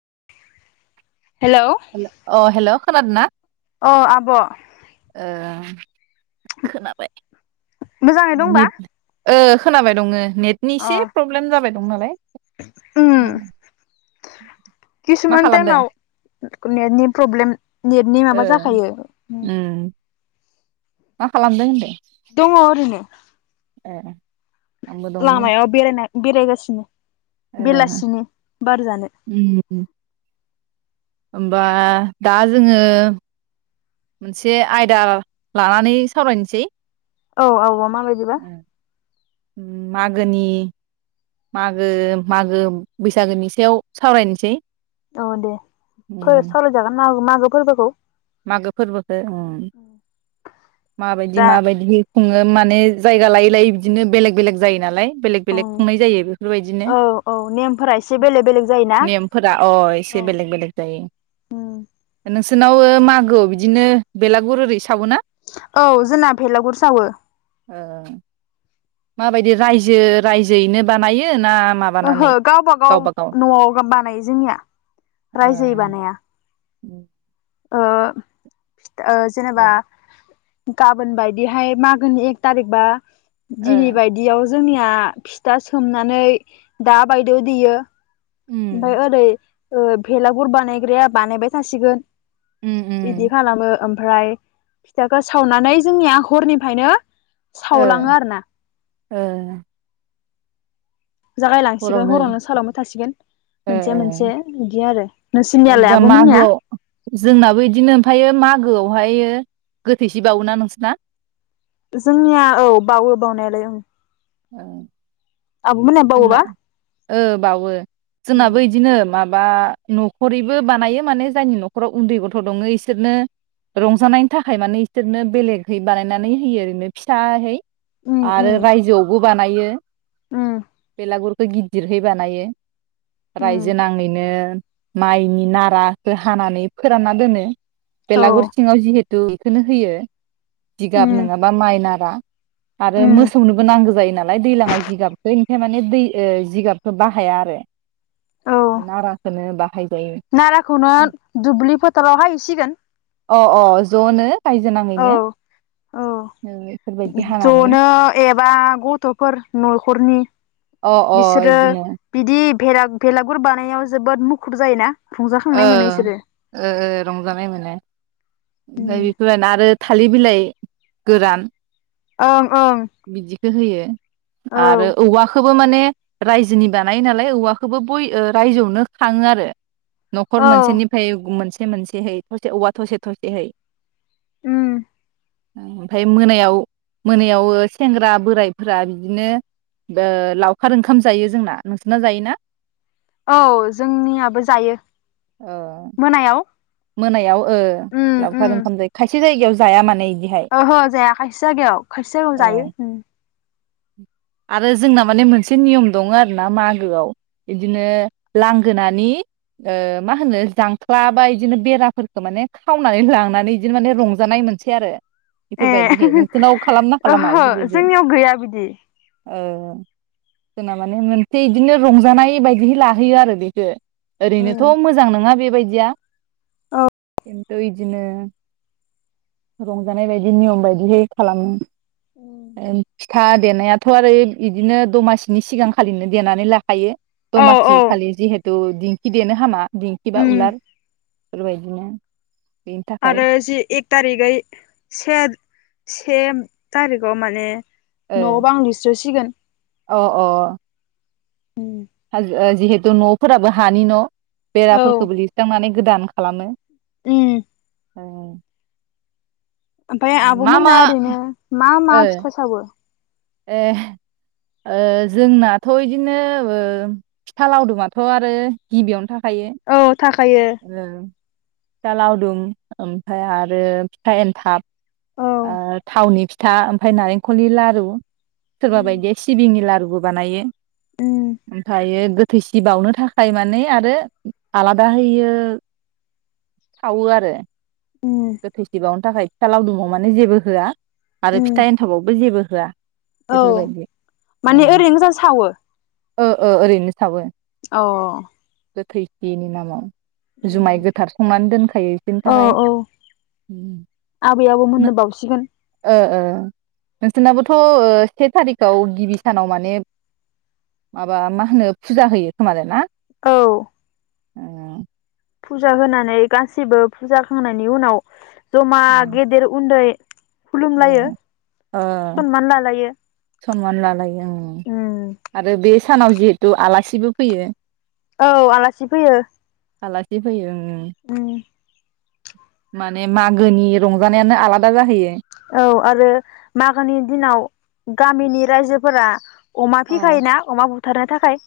[inaudible] हेल अ हेल' खोनादो ना? अ आब' [unintelligible] खोनाबाय मोजाङै दंबा नेट ओ खोनाबाय दङो नेटनि अ एसे प्रब्लेम जाबाय दं नालाय उम मा किसुमान खालामदों? टाइमाव नेटनि प्रब्लेम नेटनि ओ माबा जाखायो उम मा खालामदों होनदों? दङ' ओरैनो। ए। आंबो दंनो लामायाव बेरायनाय बेरायगासिनो। ए बेलासिनि बार जानो उम होमबा दा जोङो मोनसे आयदा लानानै सावरायनोसै औ औ मा बायदिबा? उम मागोनि मागो मागो बैसागोनि सायाव सावरायनोसै। औ दे उम सारायजागोन मा माग फोरबोखौ मागो फोरबोखौ माबायदि दा माबायदि खुङो? माने जायगा लायै लायै बिदिनो बेलेग बेलेग जायो नालाय बेलेग बेलेक ओं खुंनाय जायो बेफोरबायदिनो औ औ नेमफोरा एसे बेलेग बेलेग जायोना नेमफोरा अ एसे औ बेलेक बेलेग जायो नोंसोर [inaudible] मागो बिदिनो बेलागुर सावोना औ जोंना बेलागुर सावो। ओ माबायदि रायजो रायजोयैनो बानायो ना ओहो माबानानै गावब गाव न'आव बानायो जोंनिया रायजोयै बानाया। औ। ओ। ओ जेनेबा गाबोन बायदिहाय मागोनि एक थारिक बा ओ दिनै बायदियाव जोंनिया फिथा सोमनानै दा बायद' देयो ओमफ्राय उम ओरै ओ बेलागुर बानायग्राया बानायबाय थासिगोन उम उम बिदि खालामो उम ओमफ्राय फिथाखौ सावनानै जोंनिया हरनिफ्रायनो ओ सावलाङो आरो ना। ओ। जागायलांसिगोन हरावनो सावलांबाय थासिगोन। मोनसे मोनसे आरो नोंसिनियालाय बा आब'मोननिया मागोआव जोंनाबो बिदिनो ओमफायो मागोआवहायो गोथैसि बावोना नोंसोरना? जोंनिया औ बावो बावनायालाय ओं औ आब'मोनना जोंना बावोबा औ बावो उम जोंनाबो बिदिनो माब बा न'खरैबो बानायो माने जायनि न'खराव उन्दै गथ' दङ इसोरनो रंजानायनि थाखाय माने बिसोरनो बेलेगहै बानायनानै होयो ओरैनो फिसाहै उम आरो उम रायजोआवबो बानायो उम बेलागुरखौ गिदिरहै बानायो उम रायजो नाङैनो माइनि नाराखौ हानानै फोरानना दोनो औ बेेलागुर सिंआव जिहे द बेखौनो होयो जिगाब उम नङाबा माइनारा आरो उम मोसौनोबो नांगौ जायो नालाय दैज्लाङाव जिगाब निफ्राय माने दै ओ जिगाबखौ बाहाया आरो औ नाराखौनो बाहायजायो नाराखौनो दुब्लि फोथाराव हाहैसिगोन अ अ ज'नो रायजो औ नाङैनो औ ओ बेफोरबायदि हानानै जनो एबा गथ'फोर न'खरनि अ अ बिसोरो इदिनो बिदि भेरा बेलागुर बानायाव जोबोद मुखुब जायोना ओ रंजाखांनाय मोनो बिसोरो ओ ओ रंजानाय मोनो ओमफ्राय [unintelligible] आरो थालिर बिलाइ गोरान ओं ओं बिदिखौ होयो औ आरो औवाखौ बो माने रायजोनि बानायो नालाय औवाखौबो बय रायजोआवनो खाङो आरो न'खर औ मोनसेनिफ्राय मोनसे से मोनसे है थसे औवा थसे थसेैहै उम ओमफ्राय मोनायाव मोनायाव सेंग्रा बोराइफोरा बिदिनो ओ लावखार ओंखाम जायो जोंना नोंसोरना जायोना? औ जोंनियाबो जायो ओ मोनायाव मोनायाव ओ उम उम लावखार ओंखाम जायो खाय एसे जायगायाव जाया माने इदिहाय ओहो जाया खायसे जायगायाव खायसे जायगायाव ओ जायो आरो जोंना माने मोनसे नियम दङ आरो ना मागोआव बिदिनो लांगोनानि ओ मा होनो जांख्ला बा बिदिनो बेराफोरखो खावनानै लांनानै बिदिनो माने रंजानाय मोनसै आरो बेफोरबायदिहाय ए नोंसोरनाव खालामना खालामा ओहो बेफोरबायदि जोंनियाव गैया बिदि ओ जोंना माने मोनसे बिदिनो रंजानाय बायदिहै लाहैयो आरो बेखौ ओरैनोथ' उम मोजां नङा बे बेबायदिया खिन्थु बिदिनो रंजानाय बायदि नियम बायदिहै खालामो फिथा देनायाथ' आरो बिदिनो दमासिनि सिगांखालिनो देनानै ला थायो औ दमासि औ खालि जिहेथु थ' दिंखि देनो हामा दिंखि बा उम उलार बेफोरबायदिनो बेनि थाखाय आरो जि एक थारिखै से से थारिकाव माने ओ न' बां लिस्रोसिगोन अ अ हाजो ओ जिहेथु न'फोराबो हानि न' औ बेराफोरखौबो लिरस्रांनानै गोदान खालामो उम औ ओमफाय आब'मोना ओरैनो मा मा ओ फिथा सावो ए ओ जोंनाथ' इदिनो ओ फिथा लावदुमाथ' आरो गिबियावनो थाखा यो औ थाखायो ओं फिथा लावदुंम ओमफाय आरो फिथा एनथाब औ ओ थावनि फि फिथा ओमफ्राय नारेंखलनि लारु सोरबा उम बायदिया सिबिंनि लारुबो बानायो उम ओमफायो गो थैसि बावनो थाखाय माने आरो आलादा होयो सावो आरो उम गोथैसि बावनो थाखाय फिथा लावदुमाव माने जेबो होआ आरो उम फिथा एन्थाबावबो जेबो [unintelligible] औ बेफोरबायदि माने ओरैनो गोजा सावो ओ ओ ओरैनो सावो अ गोथै सिनि नामाव जुमाय गोथार संनानै दोनखायो बिसोरनि औ थाखाय औ आबै आबौ मोननो बावसिगोन। ओ ओ नोंसोरनाबोथ' ओ से थारिखआव गिबि सानाव माने माबा मा होनो फुजा होयो खोमादा ना। औ। उम। फुजा होनानै गासिबो फुजा होखांनायनि उनाव जमा गेदेर उन्दै ओ खुलुमलायो ओ सनमान लालायो। सनमान लालायो ओं उम आरो बे सानाव जिहेतु आलासिबो फैयो। औ आलासि फैयो। आलासि फैयो उम। उम मा ने मागोनि रंजानायानो आलादा जाहैयो। औ आरो मागोनि दिनाव गामिनि रायजोफोरा अमा अ फिखायोना अमा बु थारनो थाखाय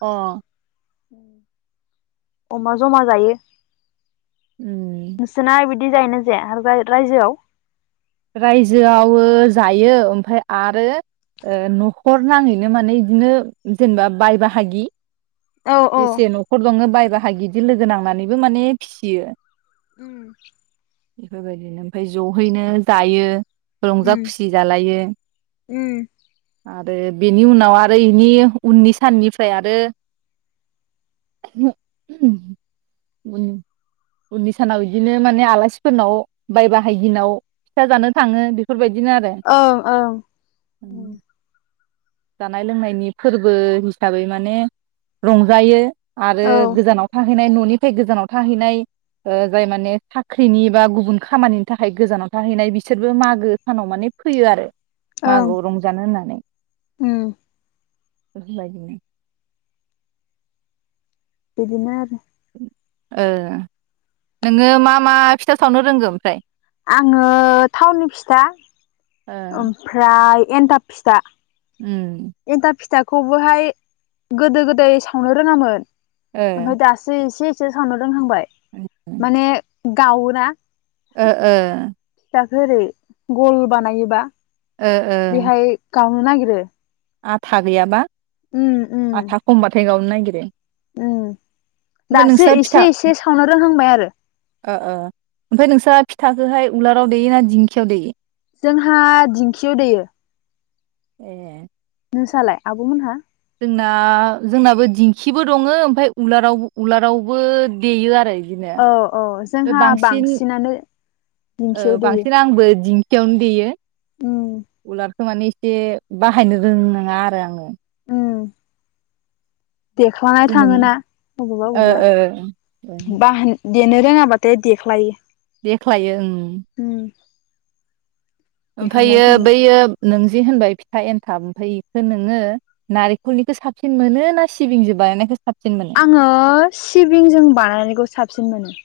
अ। उम। अमा जमा जायो। उम नोंसना इबिद दि जायनो जाया राय रायजोआव रायजोआवयो जायो ओमफाय आरो नखर नाङैनो माने बिदिनो जेनेबा बाय बाहागि औ औ जेसे नखर दङ बायबा बाय गिदिर लोगो नांनानैबो माने फिसियो। उम। बेफोरबायदिनो ओमफ्राय जहैनो जायो। रंजा खुसि जालायो। उम आरो बेनि उनाव आरो इनि उननि साननिफ्राय आरो उन उननि सानाव बिदिनो माने आलासिफोरनाव बाय बाहायगिनाव फिथा जानो थाङो बेफोरबायद ओं‌ ओं उम। जानाय लोंनायनि फोरबो हिसाबै माने रंजायो। आरो औ गोजानाव थां हैनाय ननिफ्राय गोजानाव थाहैनाय ओ जाय माने साख्रिनि बा गुबुन खामानिनि थाखाय गोजानाव थाहैनाय बिसोरबो मागो सानाव माने फैयो आरो। ओं मागोआव रंजानो होननानै उम [unintelligible] बिदिनो आरो। ओ नोङो मा मा फिथा सावनो रोंगौ ओमफ्राय आङो टाउनि फिथा ओ ओमफ्राय एन्थाब फिथा। उम। खौबोहाय गोदो गोदाय सावनो रोङामोन ओ ओमफाय दासो इसे [unintelligible] रोंहांबाय माने गावोना। ओ ओ। थाखो ओरै गल बानायो। बा। ओ ओ। जावनो नागिरो। आथा गैयाबा। उम उम आथा खमबाथाय गावनो। नायगिरो उम दासो एसे-एसे सावनो रोंहांबाय आरो। ओ-ओ ओमफ्राय नोंस्रा फिथाखौहाय उलाराव दैयो ना दिंखियाव दैयो? जोंहा दिंखियाव दैयो। ए। नोंसालाय आबमोनहा। जोंना जोंनाबो दिंखिबो दङ ओमफ्राय उलारावबो उलारावबो देयो आरो। बिदिनो औ-औ जोंहा ओमफ्राय बांसिन बांसिनानो दिंखियाव दैयो। बेयावनो देयो। उम उलार थ माने एसे बाहायनो रों नङा आरो आङो। उम। देख्लांनाय जोनोम थाङोना अबावबा ओ अबावबा बाहाय। देनो रोङाब्लाथाय देख्लायो। देख्लायो ओ। उम देख्लायनाय ओमफ्रायो थाङो बैयो नों। जे होनबाय फिथा एन्थाब ओमफ्राय बेखौ नोङो नारेंखलनिखौ साबसिन मोनो ना सिबिंजों बानायनायखौ। साबसिन मोनो? आङो सिबिंजों बानायनायखौ साबसिन मोनो।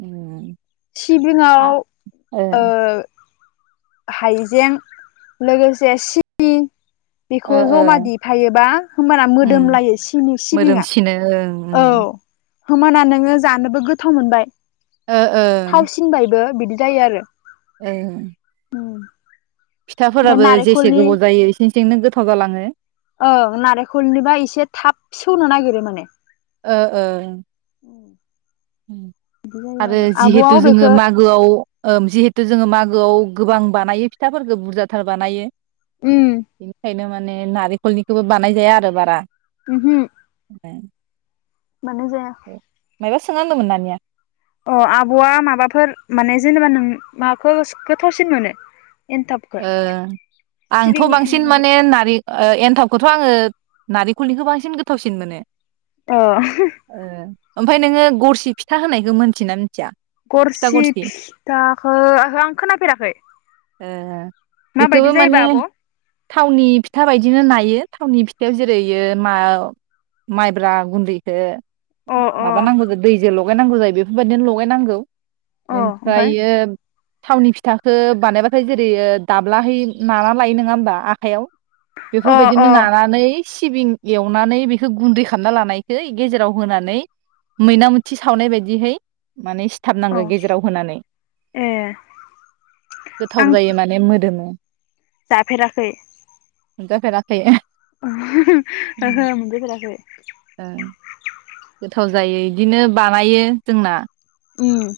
उम सिबिङाव आ ओ हाइजें लोगोसे सिबिं बेखौ ओ ओ जमा दिफायोबा होमबाना मोदोम उम लायो सिनि सिबिंङा। मोदोमसिनो ओं औ। उम होमाना नोङो जानोबो गोथाव मोनबाय। ओ ओ। थावसिनबायबो बिदि जायो आरो ओ उम ओमफ्राय फिथाफोराबो जेसे नारेंखलनि गोबाव जायो इसें सेंनो गोथाव जालाङो। [inaudible] ओं नारेंखलनिबा एसे थाब सेवनो नागिरो माने। ओ ओ। बिदि जायो आरो आब'आ जिहेथु जोङो अबेखौ मागोआव ओम जिहेथु जोङो मा गोआव गोबां बानायो फिथाफोरखो बुरजाथार बानायो। उम बेनिखायनो मा ने नारेखलनिखोबो बानायजाया आरो बारा। उमहु। [unintelligible] मानो जाया? [unintelligible] नानिया अ आब'आ माबाफोर माने जेनेबा नों माखो गोथावसिन मोनो? एन्थाबखौ ओ आंथ' सिबिंनिखौ ना बांसिन माबा माने नारि ओ एनथाब खोथ' आङो नारेकलनिखो बांसिन गोथावसिन मोनो। अ [unintelligible] ओमफाय नोङो गरसि फिथा होननायखो मोनथिना मोन गरसि फिथाखो ओहो आं खोनाफेराखै। ओ माबायदि बेखौबो माने जायोबा आब'? थावनि फिथा बायदिनो नायो थावनि फिथायाव जेरैयो मा माइब्रा गुन्दैखो अ माबा नांगौ जो दैजो ल [unintelligible] जायो बेफोरबायदिनो लगायनांगौ। अ ओमफ्राय ओमफ्रायो थावनि फिथाखो बानायबा थाय जेरैयो दाब्लाहै नाना लायो नोङा होमबा आखाइयाव अ अ बेफोरबायदिनो नानानै सिबिं एवनानै बेखो गुन्दै खामना लानायखो गेजेराव होनानै मैना मोथि सावनाय बायदिहै माने अ सिथाबनांगो गेजेराव होनानै ए थाव आं जायो माने मोदोम [unintelligible] जाफेराखै मोनजाफेराखै [unintelligible] [unintelligible] ओहो मोनजाफेराखै ओं गोथाव जायो इदिनो बानायो जोंना उम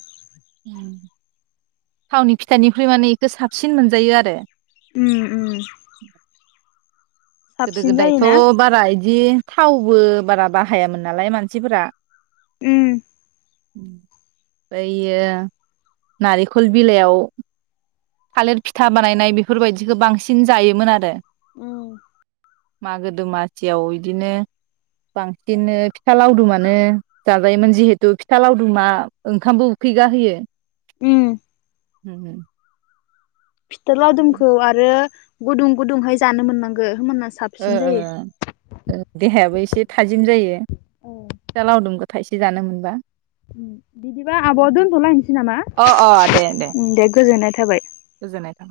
थावनि फिथानिख्रुइ माने इको साबसिन मोनजायो आरो। उम उम। गोदो साबसिन गोदायथ जायोना बारा इदि थावबो बारा बाहायामोन नालाय मानसिफोरा ओम बैयो नारेंखल बिलाइयाव थालिर फिथा बानायनाय बेफोरबायदिखौ बांसिन जायोमोन आरो ओम मागो दमासियाव बिदिनो बांसिननो ओम [unintelligible] फिथा लावदुमखौ आरो गुदुं गुदुंहाय जानो मोननागो ओ ओ देहायाबो एसे थाजिम जायो औ फिथा लावदुम थाइसे जानो मोनबा बिदिबा आब दोनथलायनोसै नामा अ अ दे दे गोजोननाय थाबाय। गोजोननाय थाबाय।